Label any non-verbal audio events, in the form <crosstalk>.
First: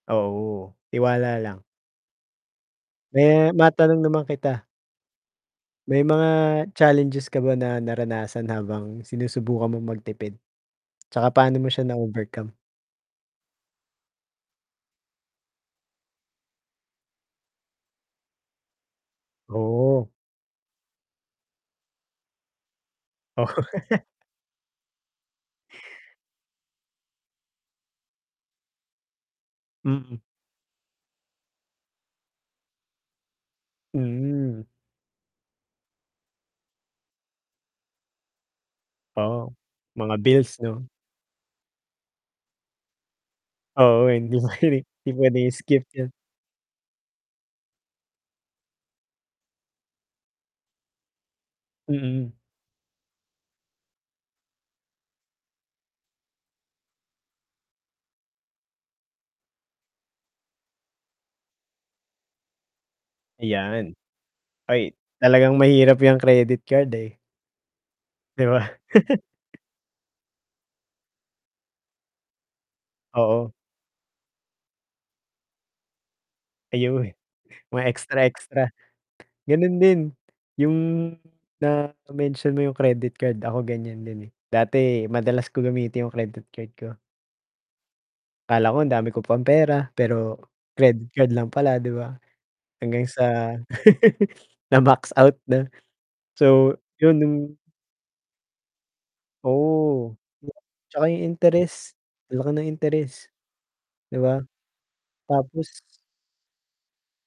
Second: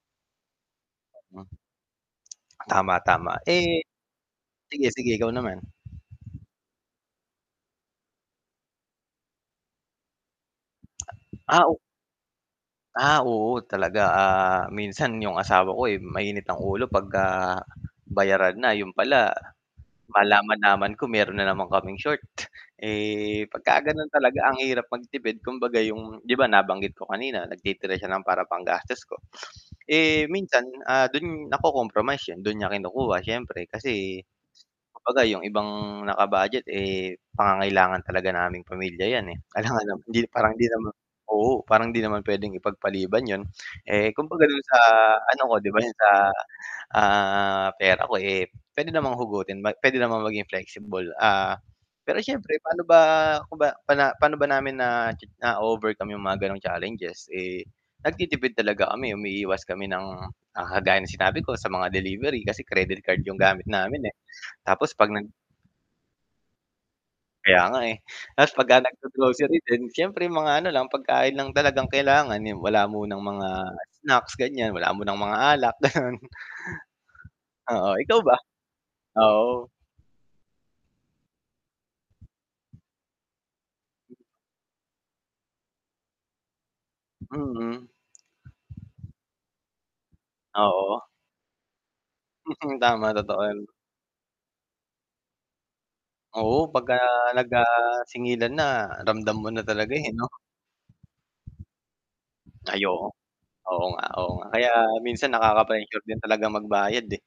Oo, tiwala Hmm, lang. tama, tama, Eh, eh matanong naman kita. sige, sige ikaw naman. May mga challenges ka ba na naranasan habang sinusubukan mong magtipid? 'Tsaka paano Ah mo o siya na overcome? Ah, oo talaga, ah, minsan 'yung asawa ko, eh, mainit ang ulo 'pagka bayaran na, 'yon pala Oo. malaman-laman ko meron na naman kaming short. Eh, Oh. pagka <chuckles> gano'n talaga ang hirap magtipid, kumbaga 'yung 'di ba, nabanggit ko kanina nagtitira siya ng para panggastos ko. <sniffs> Mm. Eh, minsan, ah, do'n nako-compromise 'yon do'n niya kinukuha siyempre kasi Mm. kumbaga 'yung ibang naka-budget, eh, pangangailangan talaga naming pamilya 'yan, eh. Oo, Kailangan ng mga hindi parang bills hindi 'no? naman oo, parang hindi naman puwedeng ipagpaliban 'yon, Oo, eh, hindi kumbaga do'n sa puwede, hindi ano puwedeng ko 'di ba, i-skip 'yon sa, 'yan. ah, pera ko, eh, puwede namang hugutin ma puwede namang maging flexible. Ah, pero Mm. siyempre pa'no ba kung ba paano ba namin na cha na-o-overcome 'yung mga gano'ng challenges, eh, nagtitipid talaga kami, umiiwas kami ng, ah, kagaya ng sinabi ko sa mga delivery kasi credit card 'yung gamit Ayan. namin, eh. Tapos Ay, 'pag nag talagang mahirap 'yang credit card, eh. Kaya nga, eh, Di ta's ba? pagka <chuckles> nag-go-grocery din siyempre mga ano lang pagkain lang talagang kailangan, ni wala munang mga Oo. snacks ganiyan, wala munang mga alak gano'n. Ayon, mga Oo, ikaw ba? extra-extra. Oo. Gano'n din 'yung na-mention mo 'yung credit card, ako ganiyan din, eh. Dati madalas ko gamitin 'yung credit card ko. Mm. Akala ko ang dami ko pang pera pero Oo. credit card lang pala 'di ba? Mm, Hanggang tama, totoo sa 'yon. <chuckles> <sniffs> na-max out na. <sniffs> Oo, So, pagka 'yun nag, nung ah, singilan na ramdam mo na talaga, eh, Oo, 'no. 'tsaka 'yung interes, ang laki ng Ay, oo. interes. Oo nga 'Di oo ba? nga, kaya minsan Tapos nakaka-pressure din talagang magbayad, eh.